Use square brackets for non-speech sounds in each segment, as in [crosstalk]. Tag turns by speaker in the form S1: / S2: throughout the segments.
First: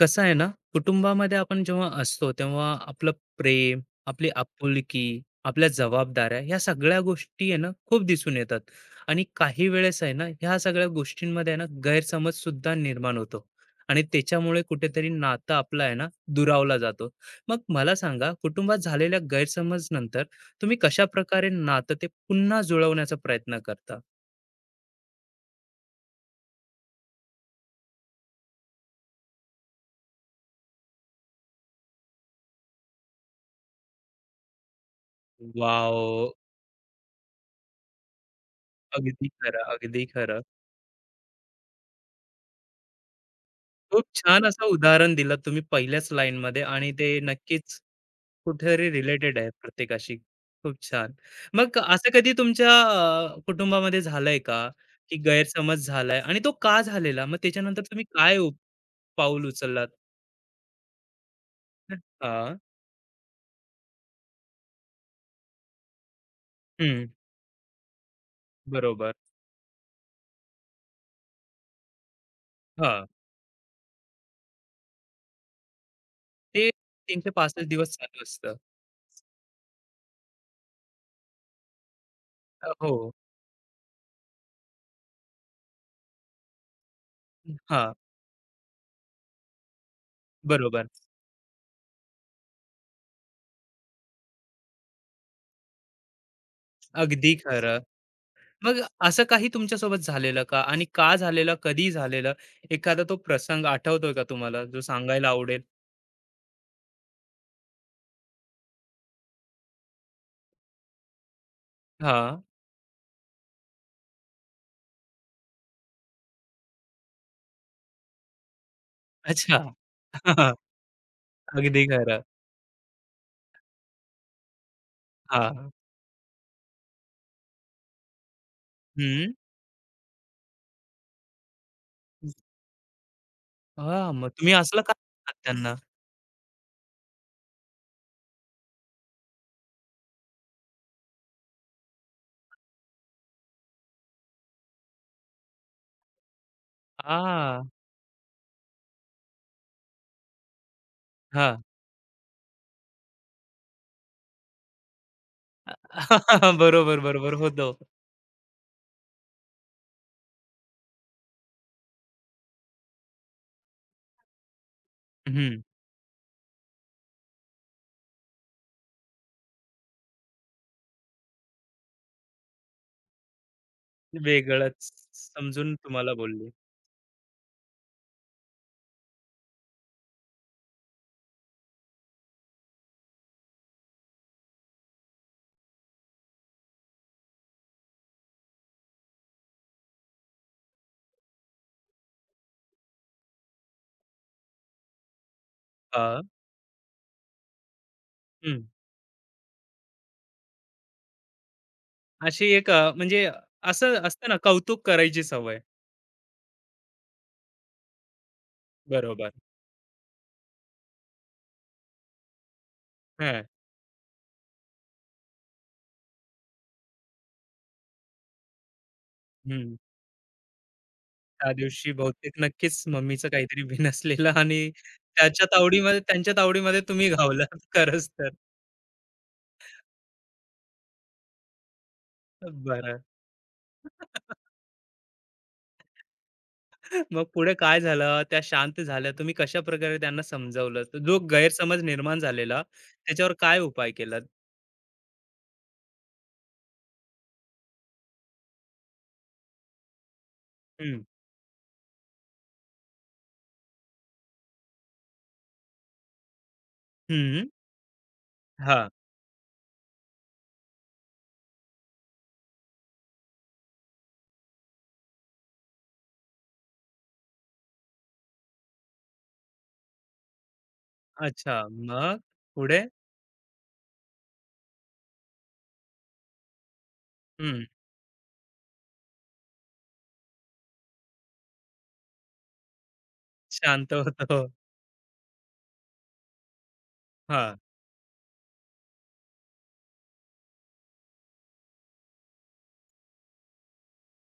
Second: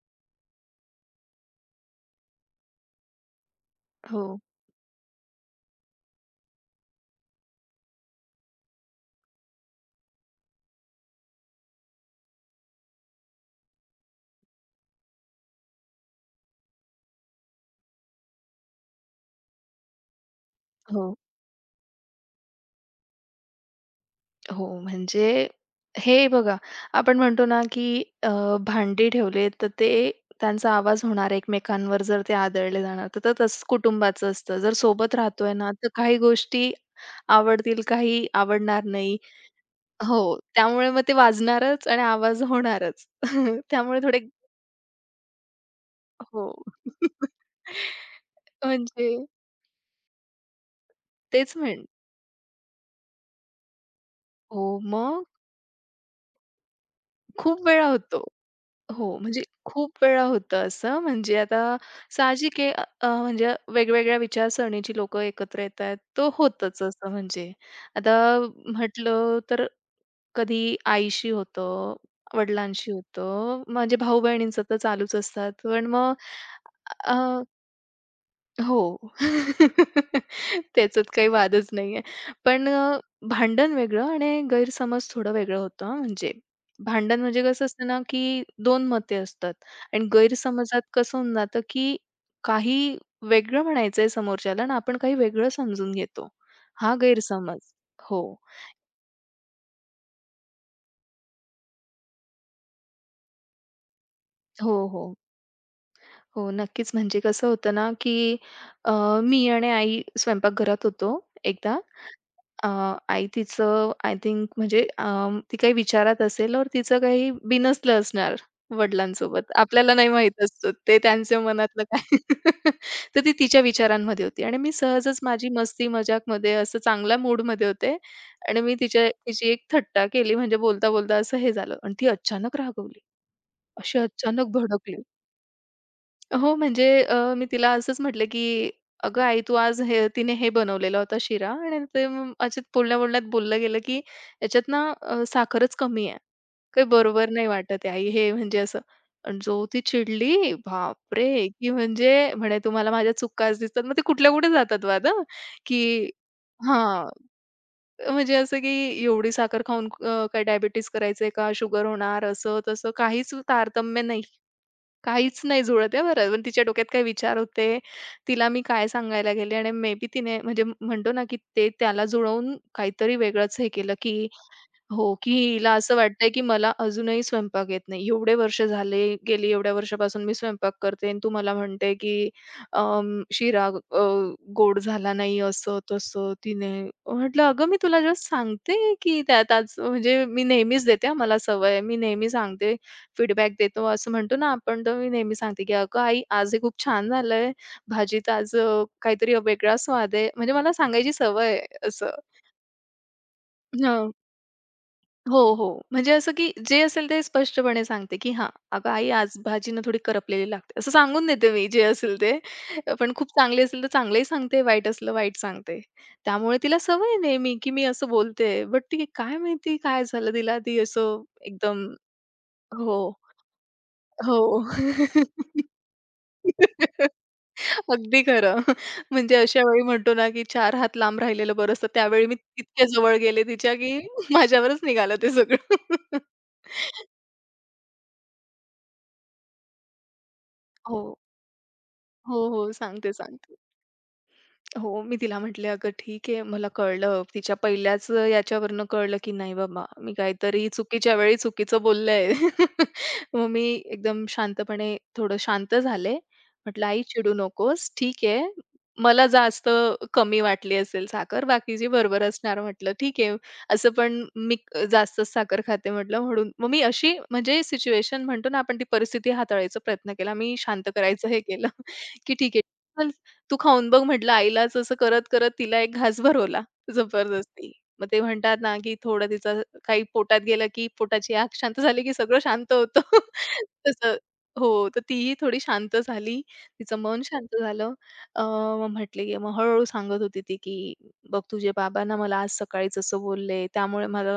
S1: कसं आहे ना, कुटुंबामध्ये आपण जेव्हा असतो, तेव्हा आपलं प्रेम,
S2: हो,
S1: आपली आपुलकी, आपल्या जबाबदाऱ्या ह्या सगळ्या गोष्टी आहे ना, खूप दिसून येतात. आणि काही वेळेस आहे ना, ह्या सगळ्या गोष्टींमध्ये आहे ना, गैरसमजसुद्धा निर्माण होतो. आणि त्याच्यामुळे कुठेतरी नातं आपलं आहे ना, दुरावला जातो. मग मला सांगा, कुटुंबात झालेल्या गैरसमजनंतर तुम्ही
S2: हो,
S1: कशाप्रकारे नातं ते पुन्हा जुळवण्याचा प्रयत्न करता?
S2: हो. म्हणजे हे बघा, आपण म्हणतो ना, की भांडी ठेवले तर ते त्यांचा आवाज होणार एकमेकांवर जर ते आदळले जाणार, तर तर तसंच कुटुंबाचं असतं. जर सोबत राहतोय ना, तर काही
S1: वॉव!
S2: गोष्टी आवडतील, काही आवडणार नाही.
S1: अगदी खरं, अगदी
S2: हो,
S1: खरं.
S2: त्यामुळे मग ते वाजणारच आणि आवाज होणारच. [laughs] त्यामुळे
S1: खूप
S2: थोडे
S1: छान असं उदाहरण दिलं तुम्ही पहिल्याच
S2: हो.
S1: लाईनमध्ये आणि ते
S2: [laughs]
S1: नक्कीच कुठेतरी
S2: म्हणजे
S1: रिलेटेड आहे प्रत्येकाशी. खूप छान.
S2: तेच
S1: मग
S2: म्हण
S1: असं कधी तुमच्या कुटुंबामध्ये झालंय का,
S2: हो,
S1: की
S2: मग
S1: गैरसमज झालाय आणि तो का झालेला? मग
S2: खूप
S1: त्याच्यानंतर
S2: वेळा
S1: तुम्ही
S2: होतो.
S1: काय उप
S2: हो, म्हणजे
S1: पाऊल उचललात?
S2: खूप वेळा होतं असं. म्हणजे आता
S1: हां.
S2: साहजिक आहे, अ, अ, म्हणजे वेगवेगळ्या विचारसरणीची लोकं एकत्र येतायत. तो होतंच
S1: हं.
S2: असं म्हणजे. आता
S1: बरोबर.
S2: म्हटलं तर कधी आईशी होतं, वडिलांशी
S1: हां.
S2: होतं, म्हणजे भाऊ-बहिणींचं तर चालूच असतात. पण मग
S1: ते 365 दिवस चालू असतं.
S2: हो. [laughs] त्याच्यात काही वादच नाहीये. पण
S1: अ, हो.
S2: भांडण वेगळं आणि गैरसमज थोडं वेगळं होतं हां म्हणजे. भांडण म्हणजे कसं असतं
S1: हां.
S2: ना, की दोन मते असतात आणि गैरसमजात
S1: बरोबर.
S2: कसं होऊन जातं, की काही वेगळं म्हणायचंय समोरच्याला आणि आपण काही वेगळं समजून घेतो. हा
S1: अगदी
S2: गैरसमज.
S1: खरं.
S2: हो.
S1: मग असं काही तुमच्यासोबत झालेलं का आणि का झालेलं कधी झालेलं एखादा तो प्रसंग आठवतोय का तुम्हाला
S2: हो,
S1: जो
S2: हो.
S1: सांगायला आवडेल?
S2: हो, नक्कीच. म्हणजे कसं होतं ना, की अ, मी आणि आई स्वयंपाकघरात होतो एकदा.
S1: हा.
S2: अ, आई तिचं आय थिंक म्हणजे ती काही विचारात असेल और तिचं काही बिनसलं असणार वडिलांसोबत.
S1: अच्छा.
S2: आपल्याला नाही माहीत
S1: [laughs]
S2: असतं, ते त्यांच्या मनातलं
S1: अगदी
S2: काय.
S1: खरं.
S2: [laughs] तर ती तिच्या विचारांमध्ये होती आणि मी सहजच माझी
S1: हा.
S2: मस्ती मजाक मजाकमध्ये असं चांगल्या मूडमध्ये होते आणि मी तिच्या
S1: हम्म.
S2: तिची एक थट्टा केली. म्हणजे बोलता-बोलता असं हे झालं आणि ती अचानक रागवली. अशी
S1: हा, मग
S2: अचानक
S1: तुम्ही असलं का
S2: भडकली.
S1: म्हणतात त्यांना?
S2: हो, म्हणजे मी तिला असंच म्हटलं, की "अगं आई, तू आज हे." तिने हे बनवलेला होता शिरा आणि ते मग अशाच बोलण्या-बोलण्यात बोललं गेलं, की "याच्यात ना साखरच कमी आहे. काही बरोबर नाही
S1: हा.
S2: वाटत आहे आई हे." म्हणजे असं. आणि जो ती चिडली,
S1: हा.
S2: बापरे! की म्हणजे म्हणे, "तुम्हाला माझ्या चुकाच दिसतात." मग ते कुठल्या कुठे जातात वाद हं, की
S1: [laughs] बरोबर,
S2: हां,
S1: बरोबर होतो.
S2: म्हणजे असं, की एवढी साखर खाऊन काय डायबिटीज करायचंय का? शुगर होणार, असं-तसं काहीच तारतम्य नाही. काहीच
S1: हम्म.
S2: नाही जुळत आहे बरं. पण तिच्या डोक्यात काही विचार होते. तिला मी काय सांगायला गेले आणि मे बी तिने म्हणजे म्हणतो ना, की ते त्याला जुळवून काहीतरी वेगळंच हे केलं, की
S1: वेगळंच
S2: हो, की हिला
S1: समजून
S2: असं
S1: तुम्हाला
S2: वाटतंय, की
S1: बोलली?
S2: मला अजूनही स्वयंपाक येत नाही. एवढे वर्ष झाले, गेली एवढ्या वर्षापासून मी स्वयंपाक करते आणि तू मला म्हणते, की "शिरा गोड झाला नाही." असं-तसं. तिने म्हटलं, "अगं, मी तुला जस्ट सांगते, की त्यात आज म्हणजे मी नेहमीच देते हां, मला सवय आहे. मी नेहमी सांगते, फीडबॅक देतो." असं म्हणतो ना आपण. तर मी नेहमी सांगते, की "अगं
S1: हा.
S2: आई, आज हे खूप छान झालंय. भाजीत आज
S1: हम्म.
S2: काहीतरी वेगळा स्वाद आहे." म्हणजे मला सांगायची सवय आहे असं.
S1: अशी एक म्हणजे असं असतं ना कौतुक करायची
S2: हो,
S1: सवय.
S2: हो. म्हणजे असं, की जे असेल ते स्पष्टपणे सांगते, की "हां, अगं आई
S1: बरोबर.
S2: आज भाजीनं थोडी करपलेली लागते." असं सांगून देते मी, जे असेल ते. पण खूप
S1: हा.
S2: चांगली असेल तर चांगलंही सांगते, वाईट असलं वाईट सांगते. त्यामुळे तिला सवय आहे नेहमी, की मी असं बोलते. बट ती काय
S1: हम्म.
S2: माहिती काय झालं तिला, ती असं
S1: त्या
S2: एकदम.
S1: दिवशी बहुतेक नक्कीच
S2: हो,
S1: मम्मीचं काहीतरी बिन असलेलं
S2: हो.
S1: आणि त्याच्या तावडीमध्ये त्यांच्या तावडीमध्ये तुम्ही
S2: [laughs]
S1: घावलात [laughs] खरंच
S2: अगदी
S1: तर.
S2: खरं. म्हणजे अशा वेळी म्हणतो ना, की चार हात लांब राहिलेलं बरं असतं. त्यावेळी मी इतक्या
S1: बरं.
S2: जवळ गेले तिच्या, की [laughs]
S1: [laughs]
S2: माझ्यावरच निघालं ते सगळं. [laughs]
S1: मग पुढे काय झालं? त्या शांत झाल्या. तुम्ही कशाप्रकारे त्यांना समजावलं? तो
S2: हो.
S1: जो गैरसमज निर्माण
S2: हो,
S1: झालेला
S2: हो. सांगते,
S1: त्याच्यावर
S2: सांगते.
S1: काय उपाय केलात?
S2: हो, मी तिला म्हटले, "अगं ठीक आहे, मला कळलं." तिच्या पहिल्याच याच्यावरनं कळलं, की नाही बाबा, मी काहीतरी
S1: हं.
S2: चुकीच्या वेळी चुकीचं बोलले आहे. [laughs] मग मी एकदम शांतपणे थोडं शांत झाले. म्हटलं, "आई चिडू
S1: हं.
S2: नकोस. ठीक आहे.
S1: हां.
S2: मला जास्त कमी वाटली असेल साखर, बाकीची बरोबर असणार." म्हटलं, "ठीक आहे. असं पण मी जास्तच साखर खाते." म्हटलं, म्हणून मग मी अशी म्हणजे सिच्युएशन म्हणतो ना आपण, ती परिस्थिती हाताळायचा प्रयत्न केला. मी शांत करायचं हे
S1: अच्छा.
S2: केलं, [laughs]
S1: मग
S2: की ठीक
S1: पुढे?
S2: आहे. तू खाऊन बघ, म्हटलं आईलाच. असं करत-करत तिला एक घास भरवला
S1: हं.
S2: जबरदस्ती. मग ते म्हणतात ना, की थोडं तिचं काही पोटात गेलं, की पोटाची आग शांत झाली, की सगळं शांत होतं. [laughs]
S1: शांत
S2: तसं
S1: होतो.
S2: हो, तर तीही थोडी शांत झाली. तिचं मन
S1: हां.
S2: शांत झालं. अ, मग म्हटली, की मग हळू सांगत होती ती, की "बघ तुझे बाबा ना मला आज सकाळीच असं बोलले, त्यामुळे मला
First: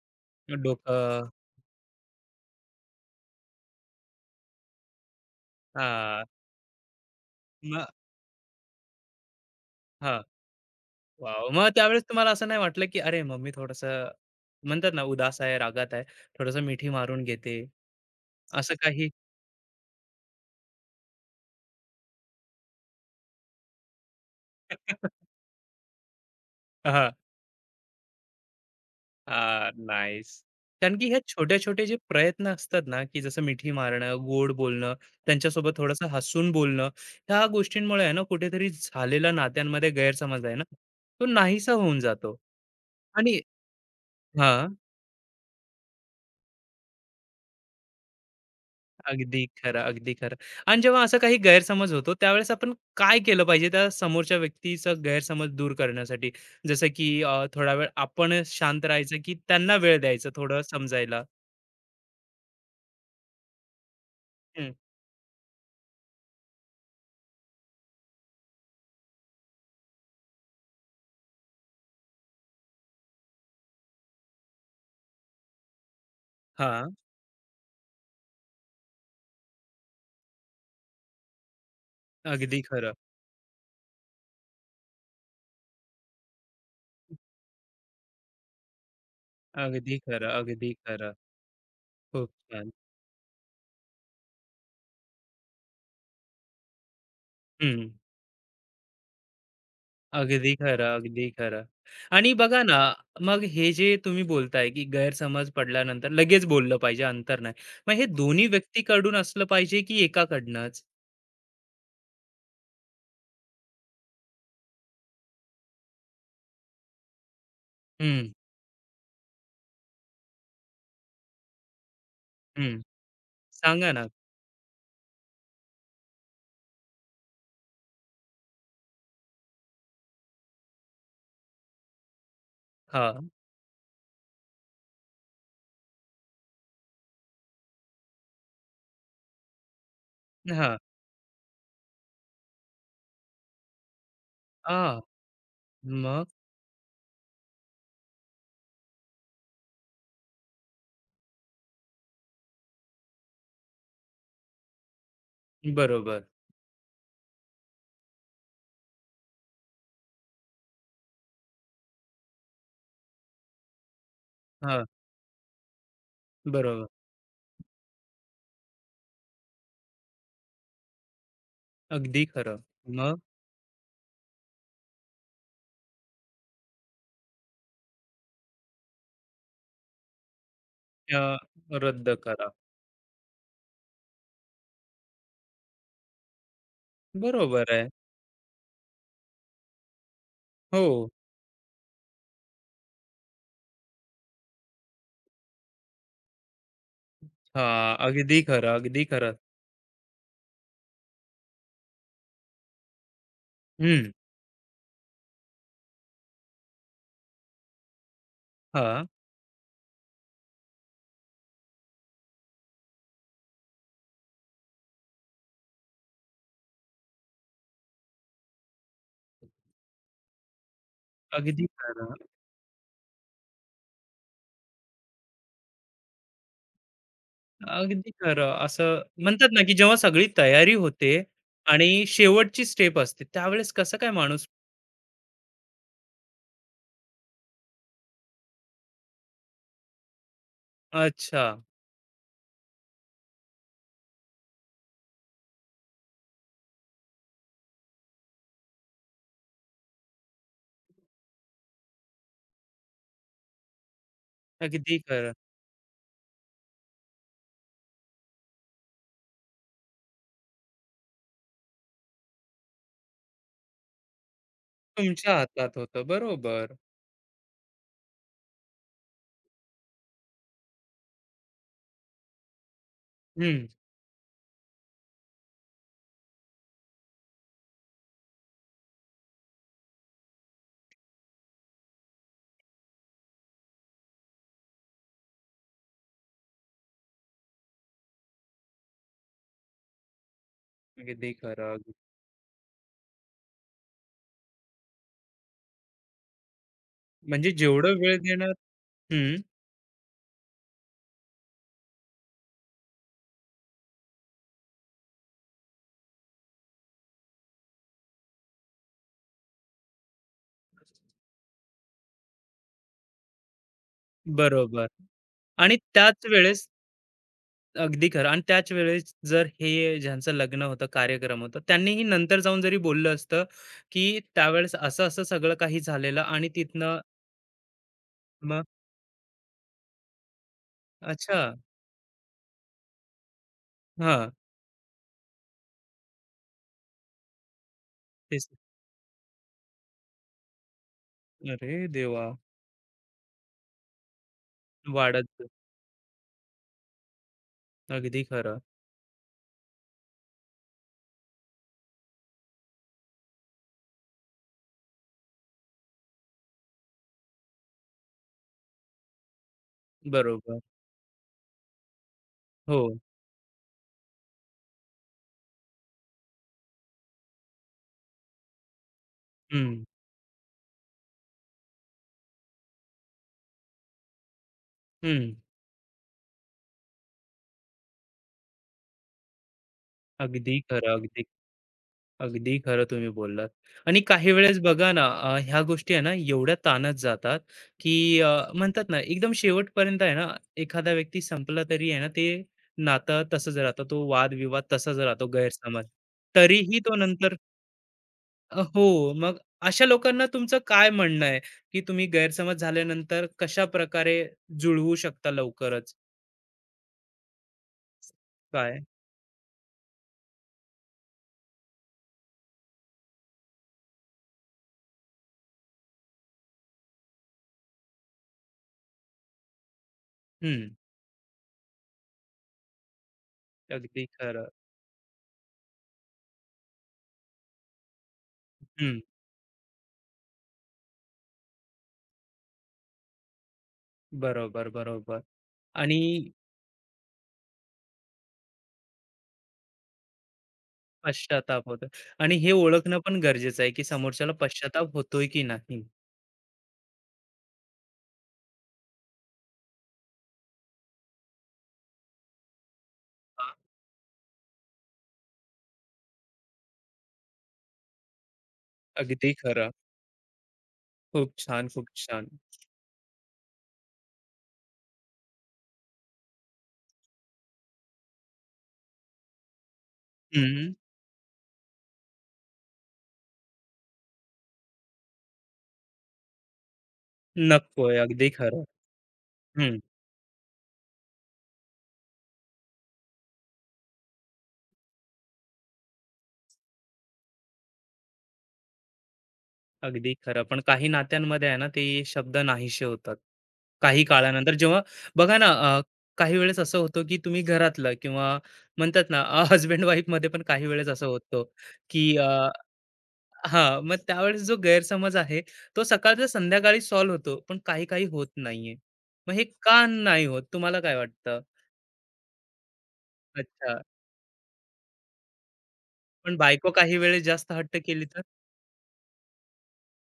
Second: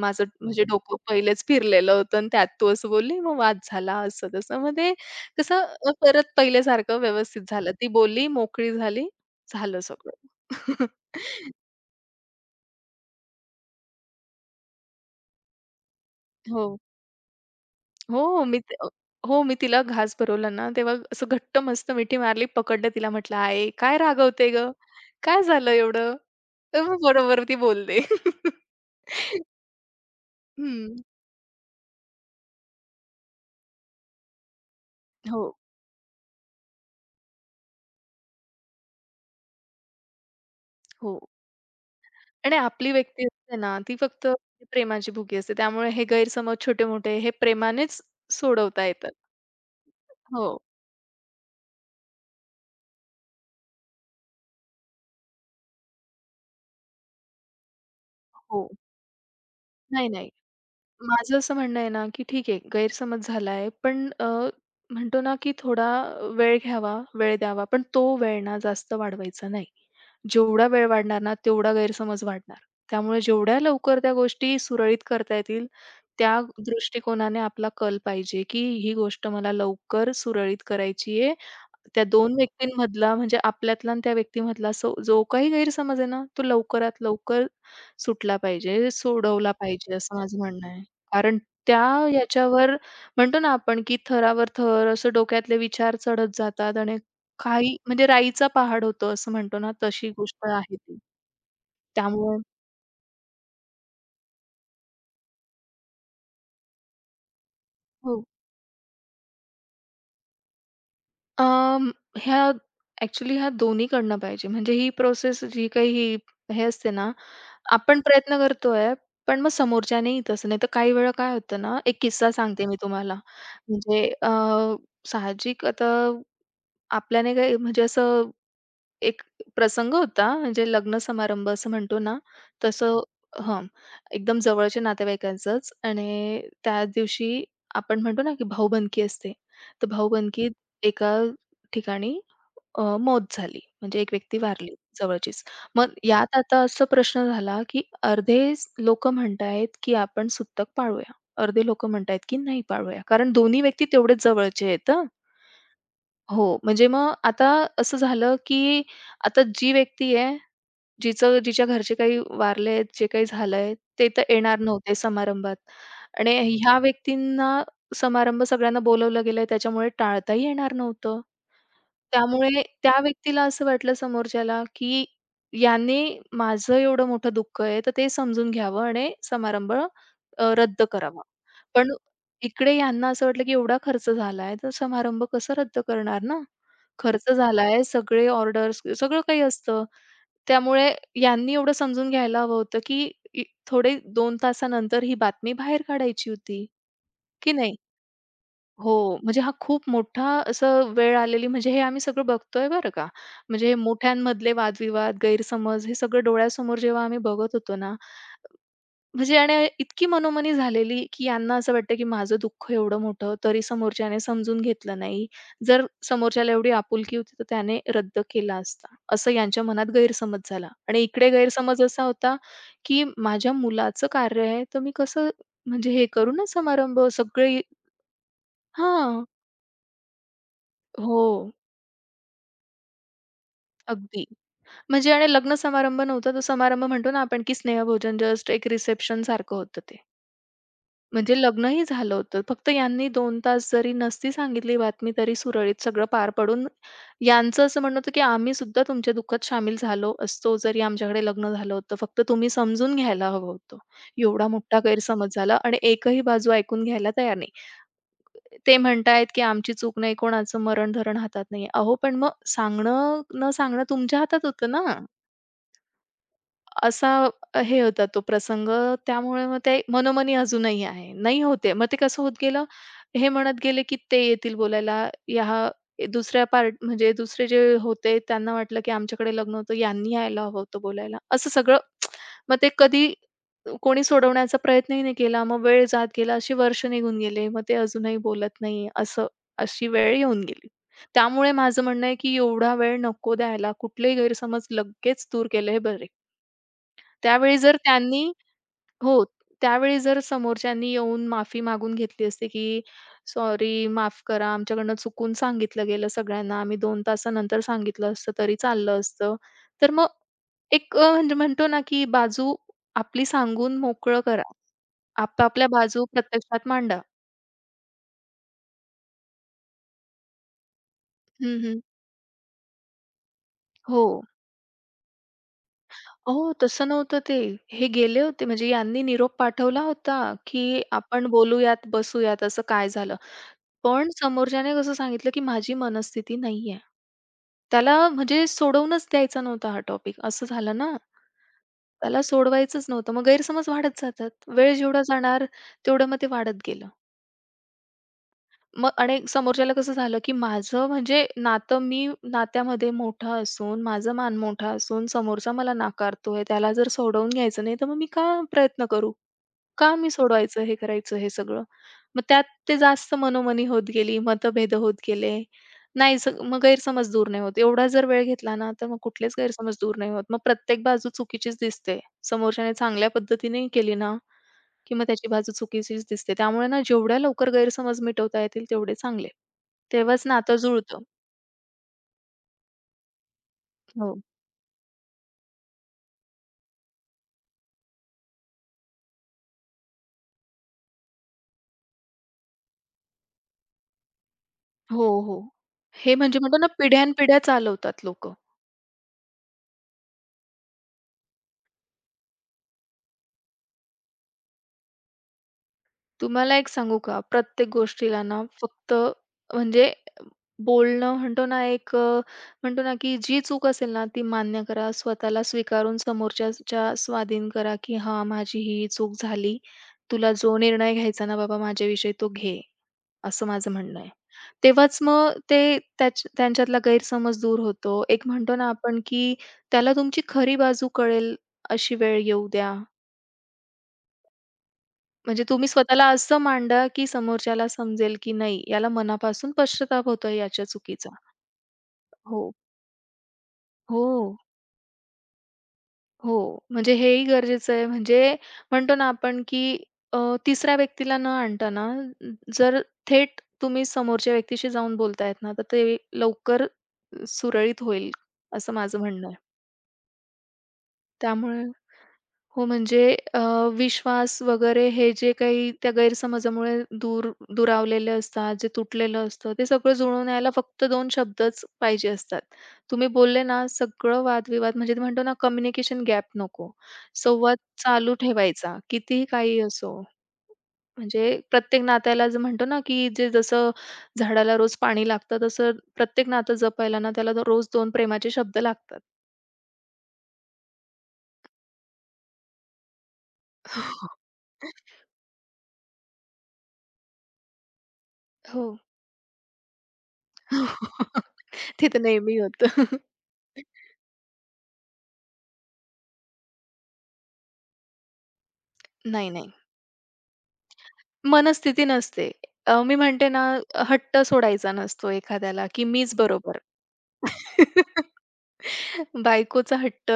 S2: माझं म्हणजे डोकं
S1: डोकं.
S2: पहिलेच फिरलेलं होतं आणि त्यात तू असं बोलली, मग वाद झाला," असं तसं. मग ते कसं
S1: हां.
S2: परत पहिल्यासारखं व्यवस्थित झालं.
S1: मग.
S2: ती बोलली, मोकळी झाली, झालं
S1: हां.
S2: सगळं.
S1: वाव,
S2: [laughs]
S1: मग त्यावेळेस तुम्हाला असं नाही वाटलं, की अरे मम्मी थोडंसं म्हणतात ना, उदास आहे, रागात आहे, थोडंसं
S2: हो.
S1: मिठी मारून घेते,
S2: हो, मी
S1: असं
S2: ते
S1: काही?
S2: हो, मी तिला घास भरवला ना, तेव्हा असं घट्ट मस्त मिठी मारली, पकडलं तिला म्हटलं, "आई, काय रागवते गं?
S1: [laughs]
S2: काय झालं एवढं?" तर मग
S1: हां.
S2: बरोबर ती बोलते. [laughs]
S1: हां, नाईस. कारण
S2: हं.
S1: की ह्या छोटे-छोटे जे प्रयत्न असतात ना, की जसं मिठी मारणं, गोड बोलणं,
S2: हो,
S1: त्यांच्यासोबत थोडंसं हसून बोलणं, ह्या गोष्टींमुळे आहे ना, कुठेतरी झालेला नात्यांमध्ये गैरसमज आहे ना,
S2: हो.
S1: तो नाहीसा होऊन जातो.
S2: आणि आपली व्यक्ती
S1: आणि
S2: असते ना, ती फक्त
S1: हां.
S2: प्रेमाची भुकी असते. त्यामुळे हे गैरसमज छोटे-मोठे हे प्रेमानेच सोडवता येतात.
S1: अगदी खरं, अगदी खरं.
S2: हो,
S1: आणि जेव्हा असा काही गैरसमज होतो, त्यावेळेस आपण काय केलं पाहिजे त्या समोरच्या व्यक्तीचा गैरसमज दूर करण्यासाठी? जसं की थोडा वेळ आपण
S2: हो.
S1: शांत राहायचं, की त्यांना वेळ
S2: नाही, नाही.
S1: द्यायचा थोडं समजायला?
S2: माझं असं म्हणणं आहे ना, की ठीक आहे गैरसमज झाला आहे. पण
S1: हं.
S2: म्हणतो ना, की थोडा वेळ घ्यावा, वेळ द्यावा. पण तो वेळ ना जास्त वाढवायचा नाही. जेवढा वेळ वाढणार ना, तेवढा गैरसमज वाढणार. त्यामुळे जेवढ्या लवकर त्या गोष्टी सुरळीत करता येतील त्या
S1: हां,
S2: दृष्टिकोनाने आपला कल पाहिजे, की ही गोष्ट मला लवकर सुरळीत करायची आहे. त्या दोन
S1: अगदी खरं,
S2: व्यक्तींमधला म्हणजे आपल्यातला आणि त्या व्यक्तीमधला, सो जो काही गैरसमज आहे ना, तो लवकरात लवकर सुटला पाहिजे, सोडवला पाहिजे,
S1: अगदी
S2: असं
S1: खरं,
S2: माझं म्हणणं
S1: अगदी
S2: आहे.
S1: खरं.
S2: कारण त्या
S1: खूप छान.
S2: याच्यावर म्हणतो ना आपण, की थरावर थर असं डोक्यातले विचार चढत जातात आणि काही
S1: हं,
S2: म्हणजे राईचा पहाड होतो असं म्हणतो ना, तशी गोष्ट
S1: अगदी
S2: आहे
S1: खरं,
S2: ती.
S1: अगदी खरं. आणि
S2: त्यामुळे
S1: बघा ना, मग हे जे तुम्ही बोलताय, की गैरसमज पडल्यानंतर लगेच बोललं पाहिजे, अंतर नाही. मग हे
S2: हो.
S1: दोन्ही व्यक्तीकडून असलं पाहिजे, की एकाकडनंच?
S2: अं, ह्या ॲक्चुअली ह्या दोन्ही कडनं पाहिजे. म्हणजे ही प्रोसेस जी काही ही हे असते ना, आपण
S1: हं,
S2: प्रयत्न करतोय, पण मग समोरच्यानेही तसं. नाहीतर काही वेळा काय होतं ना, एक किस्सा सांगते मी
S1: हं.
S2: तुम्हाला.
S1: सांगा
S2: म्हणजे
S1: ना.
S2: साहजिक आता आपल्याने काही म्हणजे असं एक प्रसंग होता. म्हणजे लग्न समारंभ असं म्हणतो ना, तसं.
S1: हां,
S2: हं, एकदम जवळच्या नातेवाईकांचंच आणि त्याच दिवशी आपण म्हणतो ना, की भाऊबंदकी असते. तर भाऊबंदकीत
S1: हां.
S2: एका ठिकाणी मौत झाली. म्हणजे एक व्यक्ती वारली,
S1: हां.
S2: जवळचीच. मग
S1: मग?
S2: यात आता असा प्रश्न झाला, की अर्धे लोकं म्हणतायत, की आपण सुतक पाळूया. अर्धे लोकं म्हणतायत, की नाही पाळूया. कारण दोन्ही व्यक्ती तेवढेच जवळचे आहेत.
S1: बरोबर.
S2: हो, म्हणजे मग आता असं झालं, की आता जी व्यक्ती आहे, जिचं जिच्या घरचे काही वारले आहेत, जे काही झालंय, ते तर येणार
S1: हां,
S2: नव्हते समारंभात आणि ह्या
S1: बरोबर.
S2: व्यक्तींना समारंभ सगळ्यांना बोलावलं गेलंय, त्याच्यामुळे टाळताही येणार नव्हतं.
S1: अगदी खरं.
S2: त्यामुळे त्या
S1: मग
S2: व्यक्तीला असं वाटलं समोरच्याला, की याने माझं एवढं मोठं दुःख आहे, तर ते समजून घ्यावं आणि समारंभ रद्द
S1: अ,
S2: करावा. पण
S1: रद्द करा.
S2: इकडे यांना असं वाटलं, की एवढा खर्च झालाय, तर समारंभ कसं रद्द करणार ना? खर्च
S1: बरोबर
S2: झालाय,
S1: आहे.
S2: सगळे ऑर्डर्स सगळं काही असतं. त्यामुळे
S1: हो.
S2: यांनी एवढं समजून घ्यायला हवं होतं, की थोडे 2 तासानंतर ही बातमी बाहेर काढायची होती, की नाही?
S1: हां, अगदी खरं,
S2: हो,
S1: अगदी खरं.
S2: म्हणजे हा खूप मोठा असं वेळ आलेली. म्हणजे हे आम्ही सगळं बघतोय बरं का. म्हणजे हे
S1: हं.
S2: मोठ्यांमधले वादविवाद, गैरसमज हे सगळं डोळ्यासमोर जेव्हा आम्ही बघत होतो ना,
S1: हां.
S2: म्हणजे आणि इतकी मनोमनी झालेली, की यांना असं वाटतं, की माझं दुःख एवढं मोठं, तरी समोरच्याने समजून घेतलं नाही. जर समोरच्याला एवढी आपुलकी होती, तर त्याने रद्द केला असता, असं यांच्या मनात गैरसमज झाला. आणि इकडे
S1: अगदी
S2: गैरसमज असा
S1: खरं,
S2: होता, की माझ्या मुलाचं कार्य आहे, तर मी कसं म्हणजे हे करू ना समारंभ सगळे.
S1: अगदी खरं. असं
S2: हां.
S1: म्हणतात ना, की जेव्हा सगळी तयारी होते
S2: हो,
S1: आणि शेवटची स्टेप असते, त्यावेळेस कसं काय
S2: अगदी.
S1: माणूस.
S2: म्हणजे आणि लग्न समारंभ नव्हता, तो समारंभ म्हणतो ना आपण, की स्नेहभोजन जस्ट एक रिसेप्शनसारखं होतं ते. म्हणजे
S1: अच्छा,
S2: लग्नही झालं होतं. फक्त यांनी 2 तास जरी नसती सांगितली बातमी, तरी सुरळीत सगळं पार पडून. यांचं असं म्हणणं होतं, की "आम्ही सुद्धा तुमच्या दुःखात सामील झालो असतो, जरी आमच्याकडे लग्न झालं होतं. फक्त तुम्ही समजून घ्यायला हवं होतं." एवढा मोठा
S1: अगदी खरं.
S2: गैरसमज झाला आणि एकही बाजू ऐकून घ्यायला तयार नाही. ते म्हणतायत, की "आमची चूक नाही, कोणाचं मरण-धरण हातात नाहीये." अहो, पण मग सांगणं न सांगणं तुमच्या हातात होतं ना.
S1: तुमच्या हातात होतं. बरोबर.
S2: असा हे होता तो प्रसंग. त्यामुळे मग ते मनोमनी अजूनही आहे. नाही होते. मग ते कसं होत गेलं, हे म्हणत
S1: हं.
S2: गेले, की "ते येतील बोलायला." या दुसऱ्या पार्ट म्हणजे दुसरे जे होते त्यांना वाटलं, की आमच्याकडे लग्न होतं, यांनी यायला हवं होतं बोलायला. असं सगळं. [tsk] मग ते कधी कोणी सोडवण्याचा प्रयत्नही नाही केला. मग वेळ जात गेला. अशी वर्ष निघून गेले. मग ते अजूनही बोलत नाही. असं अशी वेळ येऊन गेली.
S1: अगदी
S2: त्यामुळे
S1: खरं.
S2: माझं
S1: अगदी.
S2: म्हणणं आहे, की एवढा वेळ नको द्यायला. कुठलेही गैरसमज लगेच दूर केले हे बरे.
S1: म्हणजे
S2: त्यावेळी जर
S1: जेवढं वेळ
S2: त्यांनी
S1: देणार.
S2: हो,
S1: हं.
S2: त्यावेळी जर समोरच्यांनी येऊन माफी मागून घेतली असते, की "सॉरी, माफ करा, आमच्याकडनं चुकून सांगितलं गेलं सगळ्यांना. आम्ही 2 तासानंतर सांगितलं असतं तरी चाललं असतं." तर मग एक म्हणजे म्हणतो ना, की बाजू आपली सांगून मोकळं करा.
S1: बरोबर.
S2: आपापल्या
S1: आणि
S2: बाजू
S1: त्याच वेळेस
S2: प्रत्यक्षात मांडा.
S1: अगदी खरं, आणि त्याच वेळेस जर हे ज्यांचं लग्न होतं, कार्यक्रम होता,
S2: हं.
S1: त्यांनीही नंतर जाऊन जरी बोललं असतं,
S2: हो.
S1: की त्यावेळेस असं-असं सगळं काही झालेलं
S2: अहो,
S1: आणि
S2: तसं
S1: तिथनं.
S2: नव्हतं ते. हे गेले होते,
S1: मग
S2: म्हणजे यांनी निरोप पाठवला होता, की आपण
S1: अच्छा,
S2: बोलूयात, बसूयात असं काय झालं. पण
S1: हां,
S2: समोरच्याने कसं सांगितलं, की माझी मनस्थिती नाहीये. त्याला म्हणजे
S1: तेच.
S2: सोडवूनच द्यायचा नव्हता हा टॉपिक, असं झालं ना.
S1: अरे
S2: त्याला
S1: देवा!
S2: सोडवायचंच नव्हतं. मग गैरसमज वाढत जातात. वेळ जेवढा
S1: वाढत
S2: जाणार तेवढं मग ते वाढत गेलं.
S1: अगदी खरं.
S2: मग आणि समोरच्याला कसं झालं, की माझं म्हणजे नातं, मी नात्यामध्ये मोठा असून, माझा मान मोठा असून समोरचा मला नाकारतोय, त्याला जर सोडवून घ्यायचं नाही, तर मग मी का प्रयत्न करू? का मी
S1: बरोबर.
S2: सोडवायचं हे करायचं हे सगळं? मग त्यात ते
S1: हो.
S2: जास्त मनोमनी होत गेली, मतभेद होत गेले. नाही स मग गैरसमज दूर नाही होत. एवढा जर वेळ घेतला ना, तर मग कुठलेच गैरसमज
S1: हं,
S2: दूर नाही होत. मग प्रत्येक बाजू चुकीचीच दिसते. समोरच्याने चांगल्या पद्धतीने केली ना किंवा त्याची
S1: हं.
S2: बाजू चुकीचीच दिसते. त्यामुळे ना जेवढ्या लवकर गैरसमज मिटवता येतील तेवढे चांगले. तेव्हाच नातं
S1: अगदी खरं,
S2: जुळतं.
S1: अगदी. अगदी खरं तुम्ही बोललात. आणि
S2: हो.
S1: काही वेळेस बघा ना, ह्या गोष्टी आहे ना, एवढ्या ताणत जातात, की म्हणतात ना, एकदम शेवटपर्यंत आहे ना, एखादा व्यक्ती संपला तरी आहे ना, ते नातं तसंच राहतं. तो वाद-विवाद तसाच
S2: हो,
S1: राहतो,
S2: हो.
S1: गैरसमज.
S2: हे म्हणजे म्हणतो ना
S1: तरीही तो नंतर
S2: पिढ्यानपिढ्या चालवतात लोकं.
S1: हो, मग अशा लोकांना तुमचं काय म्हणणं आहे, की तुम्ही गैरसमज झाल्यानंतर कशाप्रकारे जुळवू शकता लवकरच?
S2: तुम्हाला एक सांगू का? प्रत्येक गोष्टीला ना
S1: काय?
S2: फक्त म्हणजे बोलणं म्हणतो ना एक म्हणतो ना, की जी चूक असेल ना ती मान्य करा. स्वतःला स्वीकारून समोरच्याच्या स्वाधीन करा, की "हां, माझी ही चूक झाली. तुला जो
S1: हं,
S2: निर्णय घ्यायचा ना बाबा माझ्याविषयी तो घे." असं माझं म्हणणं
S1: अगदी
S2: आहे.
S1: खरं.
S2: तेव्हाच मग ते त्याच त्यांच्यातला गैरसमज दूर होतो. एक म्हणतो ना
S1: हं,
S2: आपण, की त्याला तुमची खरी बाजू कळेल अशी वेळ येऊ द्या.
S1: बरोबर, बरोबर.
S2: म्हणजे तुम्ही
S1: आणि
S2: स्वतःला असं मांडा, की समोरच्याला समजेल, की नाही याला मनापासून पश्चाताप होतोय याच्या चुकीचा.
S1: पश्चाताप होतो आणि हे
S2: हो,
S1: ओळखणं पण गरजेचं आहे, की समोरच्याला
S2: हो,
S1: पश्चाताप होतोय की नाही?
S2: हो. म्हणजे हेही गरजेचं आहे. म्हणजे म्हणतो ना आपण, की अ, तिसऱ्या व्यक्तीला न आणता ना, जर थेट
S1: हां,
S2: तुम्ही समोरच्या व्यक्तीशी जाऊन बोलतायत ना, तर ते लवकर सुरळीत होईल, असं माझं म्हणणं
S1: अगदी
S2: आहे.
S1: खरं. खूप
S2: त्यामुळे
S1: छान, खूप छान.
S2: हो, म्हणजे अ, विश्वास वगैरे हे जे काही त्या गैरसमजामुळे दूर दुरावलेले असतात, जे तुटलेलं असतं, ते सगळं जुळवून यायला
S1: हं,
S2: फक्त दोन शब्दच पाहिजे असतात. तुम्ही बोलले ना, सगळं वादविवाद म्हणजे ते म्हणतो ना, कम्युनिकेशन गॅप नको. संवाद
S1: नकोय.
S2: चालू
S1: अगदी खरं.
S2: ठेवायचा, कितीही काही
S1: हं,
S2: असो. म्हणजे प्रत्येक नात्याला जे म्हणतो ना, की जे जसं झाडाला रोज पाणी लागतं, तसं प्रत्येक नातं जपायला ना, त्याला रोज 2 प्रेमाचे शब्द लागतात.
S1: अगदी खरं. पण काही नात्यांमध्ये आहे ना, ते शब्द नाहीसे होतात. काही
S2: [laughs]
S1: काळानंतर जेव्हा बघा ना, अ, काही वेळेस असं होतं, की तुम्ही घरातलं किंवा
S2: हो.
S1: म्हणतात ना, हसबँड वाईफमध्ये पण काही वेळेस असं
S2: [laughs]
S1: होतं,
S2: ते तर
S1: की
S2: नेहमी होतं.
S1: हां, मग त्यावेळेस जो गैरसमज आहे, तो सकाळचा संध्याकाळी सॉल्व्ह होतो, पण काही-काही होत नाहीये.
S2: नाही,
S1: मग हे
S2: नाही.
S1: का नाही होत? तुम्हाला काय वाटतं?
S2: मनस्थिती नसते. मी म्हणते ना,
S1: अच्छा.
S2: हट्ट सोडायचा नसतो एखाद्याला, की मीच
S1: पण
S2: बरोबर.
S1: बायको काही वेळेस जास्त हट्ट केली
S2: [laughs]
S1: तर?
S2: बायकोचा हट्ट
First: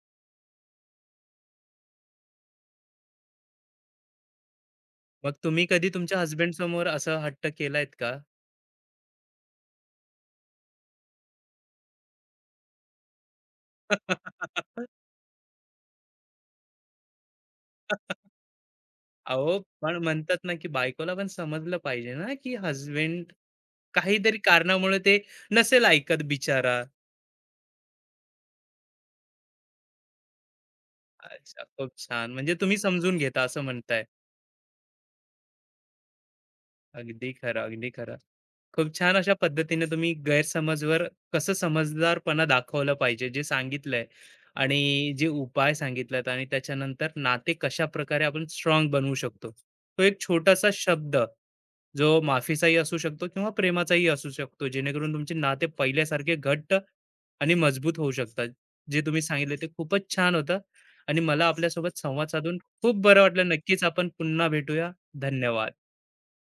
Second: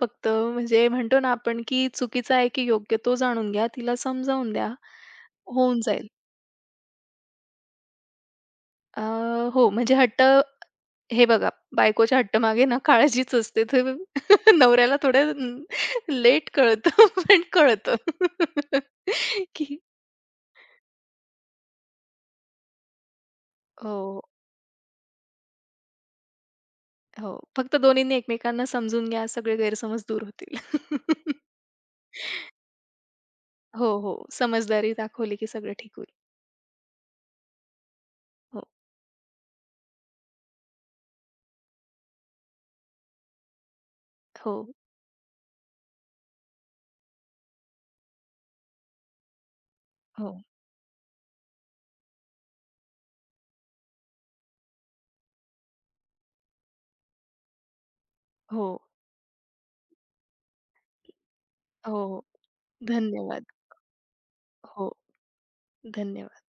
S2: फक्त म्हणजे म्हणतो ना आपण, की चुकीचा आहे की योग्य तो जाणून घ्या, तिला समजावून द्या,
S1: मग तुम्ही
S2: होऊन
S1: कधी
S2: जाईल.
S1: तुमच्या हसबँडसमोर असं हट्ट केलायत का?
S2: अ, हो, म्हणजे हट्ट हे बघा, बायकोच्या हट्टामागे ना काळजीच असते. तर [laughs]
S1: [laughs]
S2: नवऱ्याला थोडं लेट कळतं, [laughs] पण कळतं, [laughs]
S1: अहो,
S2: की
S1: पण म्हणतात ना, की बायकोला पण समजलं पाहिजे ना, की हसबँड
S2: हो,
S1: काहीतरी कारणामुळे ते नसेल ऐकत बिचारा.
S2: हो. फक्त दोन्हींनी एकमेकांना समजून घ्या, सगळे गैरसमज दूर होतील. [laughs]
S1: अच्छा, खूप छान. म्हणजे तुम्ही समजून घेता असं
S2: हो,
S1: म्हणताय.
S2: हो. समजदारी दाखवली की सगळं ठीक होईल.
S1: अगदी खरं, अगदी खरं.
S2: हो,
S1: खूप छान अशा पद्धतीने तुम्ही गैरसमजवर कसं समजदारपणा दाखवलं पाहिजे, जे सांगितलंय
S2: हो,
S1: आणि जे उपाय सांगितलेत आणि त्याच्यानंतर नाते कशाप्रकारे आपण स्ट्राँग बनवू शकतो. तो एक
S2: हो,
S1: छोटासा शब्द, जो माफीचाही असू शकतो किंवा प्रेमाचाही असू शकतो, जेणेकरून तुमचे नाते पहिल्यासारखे घट्ट आणि मजबूत होऊ शकतात.
S2: हो,
S1: जे तुम्ही सांगितलं ते खूपच छान होतं आणि मला आपल्यासोबत
S2: हो.
S1: संवाद साधून खूप बरं वाटलं.
S2: धन्यवाद.
S1: नक्कीच आपण पुन्हा
S2: हो,
S1: भेटूया. धन्यवाद.
S2: धन्यवाद.